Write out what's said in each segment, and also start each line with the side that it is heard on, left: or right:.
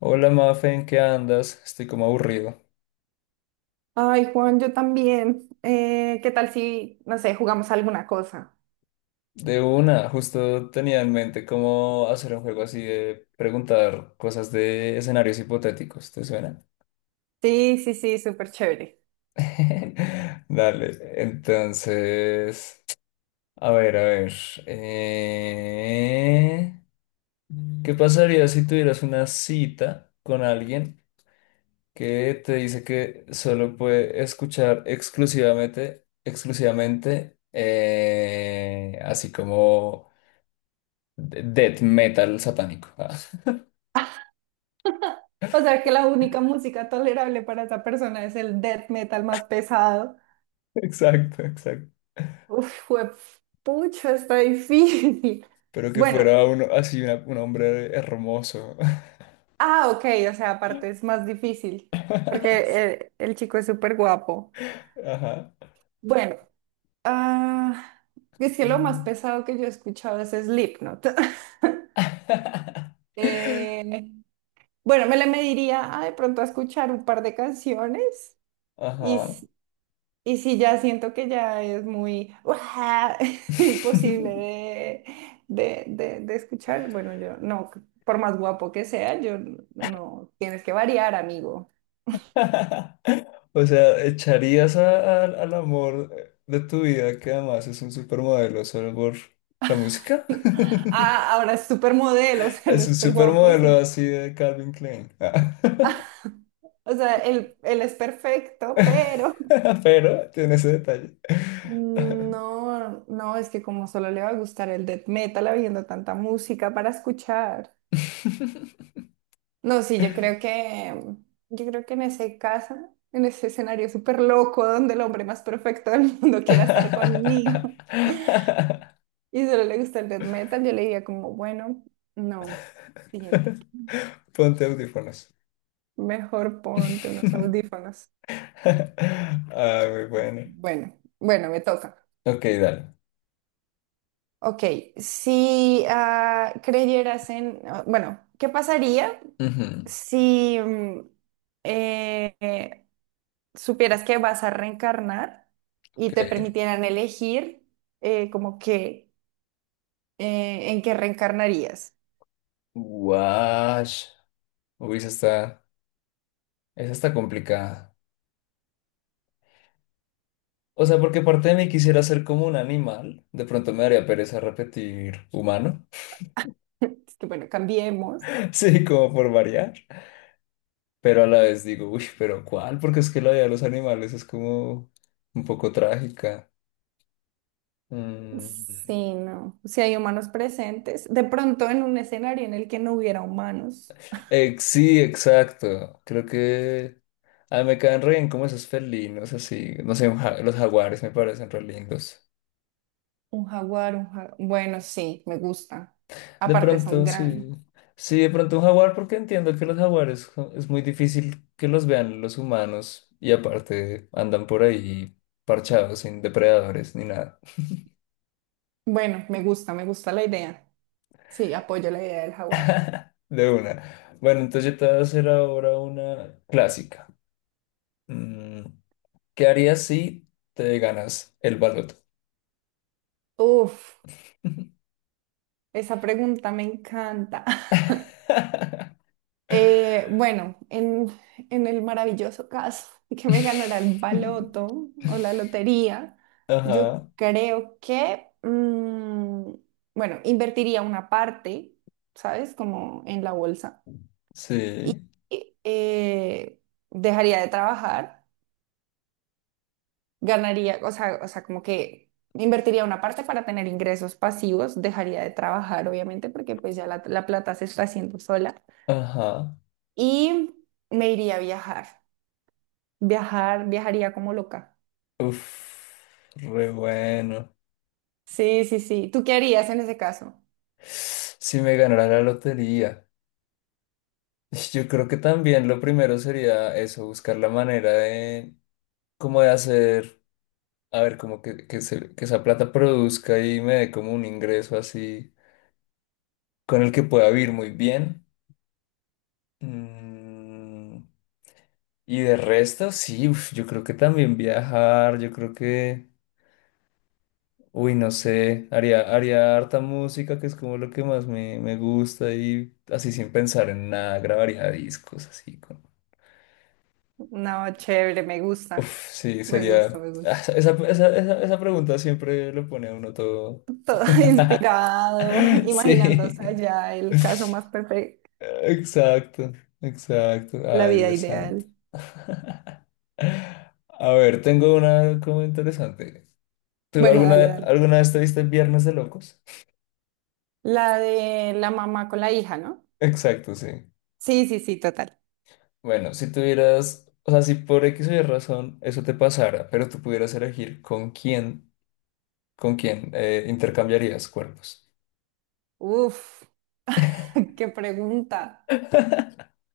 left: Hola Mafe, ¿en qué andas? Estoy como aburrido.
right: Ay, Juan, yo también. ¿Qué tal si, no sé, jugamos alguna cosa?
left: De una, justo tenía en mente cómo hacer un juego así de preguntar cosas de escenarios hipotéticos, ¿te suena?
right: Sí, sí, sí, súper chévere.
left: Dale, entonces, a ver, a ver. eh, ¿Qué pasaría si tuvieras una cita con alguien que te dice que solo puede escuchar exclusivamente, exclusivamente, así como death metal satánico. Ah,
right: O sea que la única música tolerable para esa persona es el death metal más pesado.
left: Exacto, exacto.
right: Uf, pucho, está difícil.
left: Pero que
right: Bueno,
left: fuera uno así, un hombre hermoso.
right: ah, ok, o sea, aparte es más difícil porque eh, el chico es súper guapo.
left: Ajá.
right: Bueno, ah, es que lo más
left: Mm.
right: pesado que yo he escuchado es Slipknot. Eh, bueno, me le mediría a de pronto a escuchar un par de canciones y,
left: Ajá.
right: s- y si ya siento que ya es muy ¡guau! imposible de escuchar, bueno, yo no, por más guapo que sea, no, tienes que variar, amigo.
left: O sea, echarías al amor de tu vida, que además es un supermodelo, solo por la música.
right: Ah, ahora es supermodelo, o sea, no
left: Es
right: es
left: un
right: súper guapo,
left: supermodelo
right: sí.
left: así de Calvin Klein. Ah.
right: O sea, él es perfecto, pero...
left: Pero tiene ese detalle.
right: No, no, es que como solo le va a gustar el death metal habiendo tanta música para escuchar. No, sí, yo creo que en ese caso, en ese escenario súper loco donde el hombre más perfecto del mundo quiera estar conmigo y solo le gusta el death metal, yo le diría como, bueno, no, siguiente.
left: Ponte audífonos.
right: Mejor ponte unos audífonos.
left: Ah, muy bueno.
right: Bueno, bueno, me toca.
left: Ok, dale.
right: Ok, si creyeras en, ah, bueno, ¿qué pasaría
left: Ujú,
right: si eh, eh, supieras que vas a reencarnar y
left: ok.
right: te permitieran elegir como que en qué reencarnarías?
left: Wash. Uy, esa está complicada. O sea, porque parte de mí quisiera ser como un animal. De pronto me daría pereza repetir humano.
right: Es que bueno, cambiemos.
left: Sí, como por variar. Pero a la vez digo, uy, pero ¿cuál? Porque es que la vida de los animales es como un poco trágica. Mm,
right: Sí, no. Si hay humanos presentes, de pronto en un escenario en el que no hubiera humanos,
left: sí, exacto. Creo que ah, me caen re bien como esos felinos, así. No sé, los jaguares me parecen re lindos.
right: un jaguar. Bueno, sí, me gusta.
left: De
right: Aparte son
left: pronto,
right: grandes.
left: sí. Sí, de pronto un jaguar, porque entiendo que los jaguares es muy difícil que los vean los humanos y aparte andan por ahí parchados, sin depredadores ni nada.
right: Bueno, me gusta la idea. Sí, apoyo la idea del jaguar.
left: De una. Bueno, entonces yo te voy a hacer ahora una clásica. Mm, ¿qué harías si te ganas el baloto?
right: Uf, esa pregunta me encanta. Bueno, en el maravilloso caso de que me ganara el baloto o la lotería, yo
left: Ajá,
right: creo que, mm, bueno, invertiría una parte, ¿sabes? Como en la bolsa. Y
left: sí,
right: eh, dejaría de trabajar. Ganaría, o sea, como que invertiría una parte para tener ingresos pasivos, dejaría de trabajar, obviamente, porque pues ya la plata se está haciendo sola
left: ajá.
right: y me iría a viajar. Viajar, viajaría como loca.
left: Uf, re bueno.
right: Sí, sí, sí. ¿Tú qué harías en ese caso?
left: Si me ganara la lotería, yo creo que también lo primero sería eso, buscar la manera de, como de hacer, a ver, como que, se- que esa plata produzca y me dé como un ingreso así, con el que pueda vivir muy bien. Mm, y de resto, sí, uf, yo creo que también viajar, yo creo que... Uy, no sé, haría harta música, que es como lo que más me gusta, y así sin pensar en nada, grabaría discos, así con...
right: No, chévere,
left: Uf, sí, sería...
right: me
left: Ah,
right: gusta.
left: Esa pregunta siempre lo pone a uno
right: Todo
left: todo...
right: inspirado,
left: Sí.
right: imaginándose allá el caso más perfecto,
left: Exacto, exacto.
right: la
left: Ay,
right: vida
left: Dios santo.
right: ideal.
left: A ver, tengo una como interesante. ¿Tú
right: Bueno, dale, dale.
left: alguna vez te viste Viernes de Locos?
right: La de la mamá con la hija, ¿no?
left: Exacto, sí.
right: Sí, sí, sí, total.
left: Bueno, si tuvieras, o sea, si por X o Y razón eso te pasara, pero tú pudieras elegir con quién intercambiarías cuerpos.
right: Uf, qué pregunta.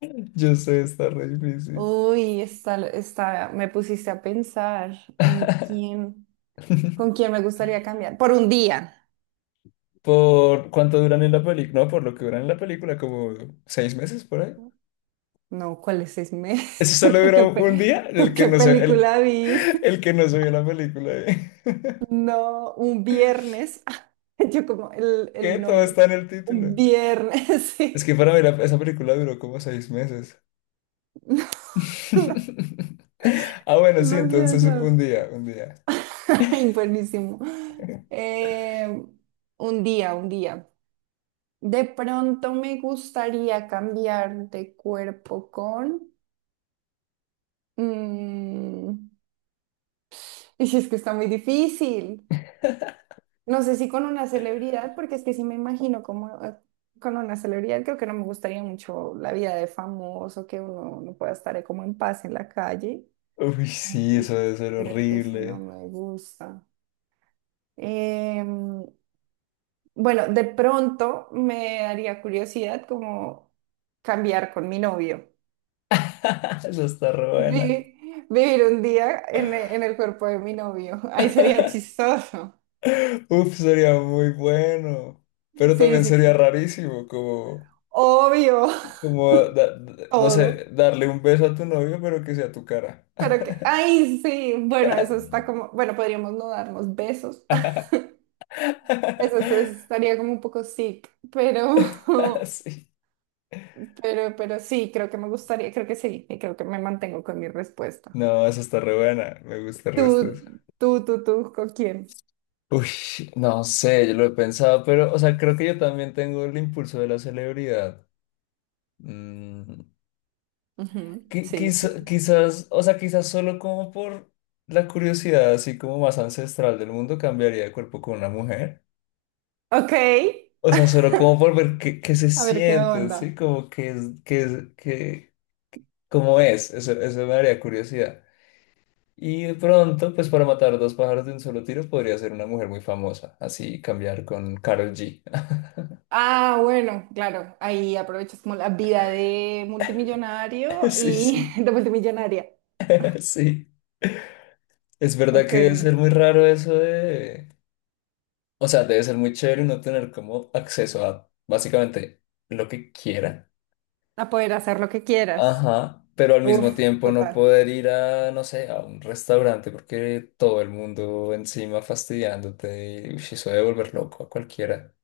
left: Yo sé, está re difícil.
right: Uy, me pusiste a pensar en quién, con quién me gustaría cambiar. Por un día.
left: ¿Por cuánto duran en la película? No, por lo que duran en la película, como seis meses por ahí.
right: No, ¿cuáles seis meses?
left: Eso solo
right: ¿Tú
left: dura
right: qué,
left: un día,
right: tú qué película viste?
left: el que no se vio la película. ¿Eh?
right: No, un viernes. Yo como
left: Que
right: el
left: todo
right: nombre.
left: está en el título.
right: Un viernes,
left: Es
right: sí.
left: que para mí esa película duró como seis meses. Ah, bueno,
right: No,
left: sí,
right: no seas
left: entonces un
right: loco.
left: día, un día.
right: Ay, buenísimo. Eh, un día, un día. De pronto me gustaría cambiar de cuerpo con... mm, y si es que está muy difícil. No sé si con una celebridad, porque es que si me imagino como con una celebridad, creo que no me gustaría mucho la vida de famoso, que uno no pueda estar como en paz en la calle.
left: Uy, sí,
right: Mm.
left: eso debe ser
right: Creo que eso no
left: horrible.
right: me gusta. Em, bueno, de pronto me daría curiosidad como cambiar con mi novio.
left: Eso está re buena.
right: Vivir un día en, en el cuerpo de mi novio. Ahí sería chistoso.
left: Uf, sería muy bueno. Pero
right: Sí,
left: también
right: sí,
left: sería
right: sí.
left: rarísimo, como,
right: Obvio,
left: como, no sé,
right: todo.
left: darle un beso a tu novio, pero que sea tu cara.
right: Pero que, ay, sí, bueno, eso está como, bueno, podríamos no darnos besos. Eso estaría como un poco sick, pero,
left: Sí.
right: pero sí, creo que me gustaría, creo que sí, y creo que me mantengo con mi respuesta.
left: No, eso está re buena. Me gusta el
right: Tú,
left: resto de eso.
right: tú, tú, tú, ¿con quién?
left: Uy, no sé, yo lo he pensado, pero, o sea, creo que yo también tengo el impulso de la celebridad. Mm,
right: Ujú, sí, sí, sí.
left: quizás, o sea, quizás solo como por la curiosidad, así como más ancestral del mundo, cambiaría de cuerpo con una mujer.
right: Ok,
left: O sea, solo como por ver qué se
right: a ver qué
left: siente, ¿sí?
right: onda.
left: Como que es, que es, que, cómo es. Eso me daría curiosidad. Y de pronto, pues para matar dos pájaros de un solo tiro, podría ser una mujer muy famosa. Así cambiar con Karol G.
right: Ah, bueno, claro, ahí aprovechas como la vida de multimillonario
left: Sí,
right: y
left: sí,
right: de multimillonaria.
left: sí. Es verdad
right: Ok,
left: que debe ser
right: ok.
left: muy raro eso de... O sea, debe ser muy chévere uno tener como acceso a básicamente lo que quiera.
right: A poder hacer lo que quieras.
left: Ajá, pero al mismo
right: Uf,
left: tiempo no
right: total.
left: poder ir a, no sé, a un restaurante porque todo el mundo encima fastidiándote y uy, eso debe volver loco a cualquiera.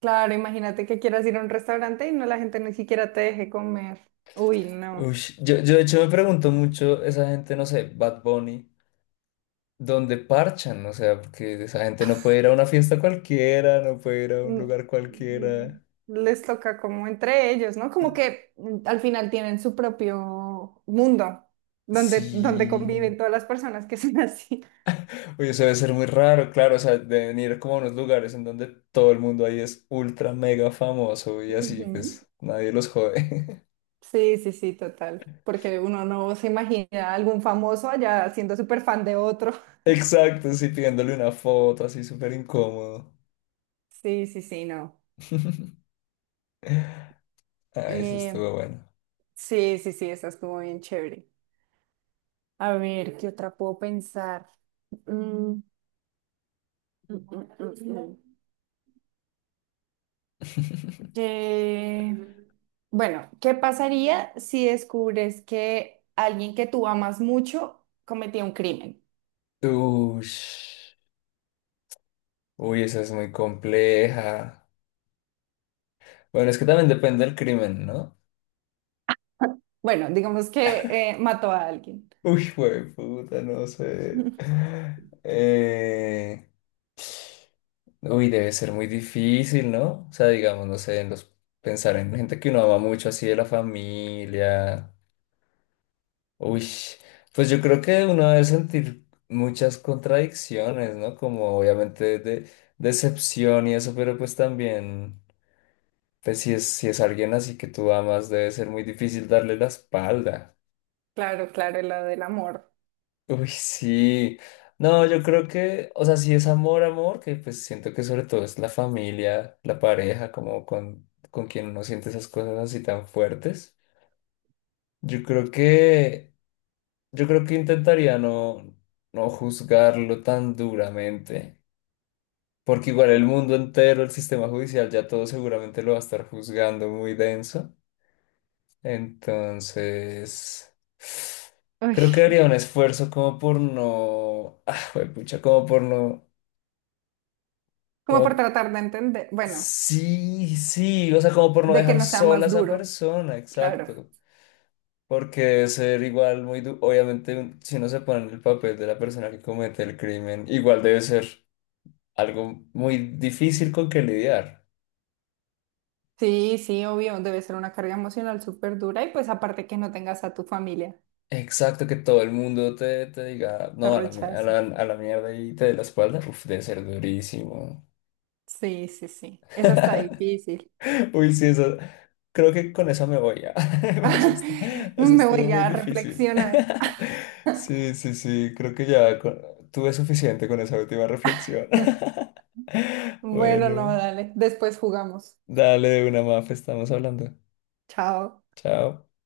right: Claro, imagínate que quieras ir a un restaurante y no la gente ni siquiera te deje comer. Uy, no.
left: Uy, yo de hecho me pregunto mucho, esa gente, no sé, Bad Bunny, ¿dónde parchan? O sea, porque esa gente no puede ir a una fiesta cualquiera, no puede ir a un
right: Mm,
left: lugar
right: mm,
left: cualquiera.
right: les toca como entre ellos, ¿no? Como que mm, al final tienen su propio mundo donde conviven
left: Sí.
right: todas las personas que son así.
left: Oye, eso debe ser muy raro, claro, o sea, de venir como a unos lugares en donde todo el mundo ahí es ultra mega famoso y así,
right: Ujú.
left: pues nadie los jode.
right: Sí, sí, sí, total. Porque uno no se imagina a algún famoso allá siendo súper fan de otro.
left: Exacto, sí, pidiéndole una foto, así súper incómodo.
right: Sí, sí, sí, no.
left: Ah, eso
right: Eh,
left: estuvo bueno.
right: sí, sí, sí, esa estuvo bien chévere. A ver, ¿qué otra puedo pensar? Mm, mm, mm, mm, mm. Que- Bueno, ¿qué pasaría si descubres que alguien que tú amas mucho cometió un crimen?
left: Ush. Uy, esa es muy compleja. Bueno, es que también depende del crimen, ¿no?
right: Bueno, digamos que mató a alguien.
left: Uy, güey, puta, no sé. Eh, Uy, debe ser muy difícil, ¿no? O sea, digamos, no sé, en los, pensar en gente que uno ama mucho, así de la familia. Uy, pues yo creo que uno debe sentir muchas contradicciones, ¿no? Como obviamente de, decepción y eso, pero pues también, pues si es alguien así que tú amas, debe ser muy difícil darle la espalda.
right: Claro, claro, la del amor.
left: Uy, sí. No, yo creo que, o sea, si es amor, amor, que pues siento que sobre todo es la familia, la pareja, como con quien uno siente esas cosas así tan fuertes. Yo creo que, yo creo que intentaría no, no juzgarlo tan duramente, porque igual el mundo entero, el sistema judicial, ya todo seguramente lo va a estar juzgando muy denso. Entonces...
right: Uy,
left: Creo que haría un esfuerzo como por no, ah, pucha, como por no.
right: como por
left: Como,
right: tratar de entender, bueno,
left: sí, sí, o sea, como por no
right: de que
left: dejar
right: no sea
left: sola a
right: más
left: esa
right: duro,
left: persona,
right: claro.
left: exacto. Porque debe ser igual muy obviamente, si uno se pone en el papel de la persona que comete el crimen, igual debe ser algo muy difícil con que lidiar.
right: Sí, sí, obvio, debe ser una carga emocional súper dura y pues aparte que no tengas a tu familia,
left: Exacto, que todo el mundo te diga,
right: te
left: no, a la,
right: rechace.
left: a la mierda y te dé la espalda. Uf, debe ser durísimo.
right: Sí, sí, sí, esa está difícil.
left: Uy, sí, eso. Creo que con eso me voy ya. Eso, est- eso
right: Me
left: estuvo
right: voy
left: muy
right: a
left: difícil.
right: reflexionar.
left: Sí, sí, sí. Creo que ya tuve suficiente con esa última reflexión.
right: Bueno, no,
left: Bueno,
right: dale, después jugamos.
left: dale de una mafe, estamos hablando.
right: Chao.
left: Chao.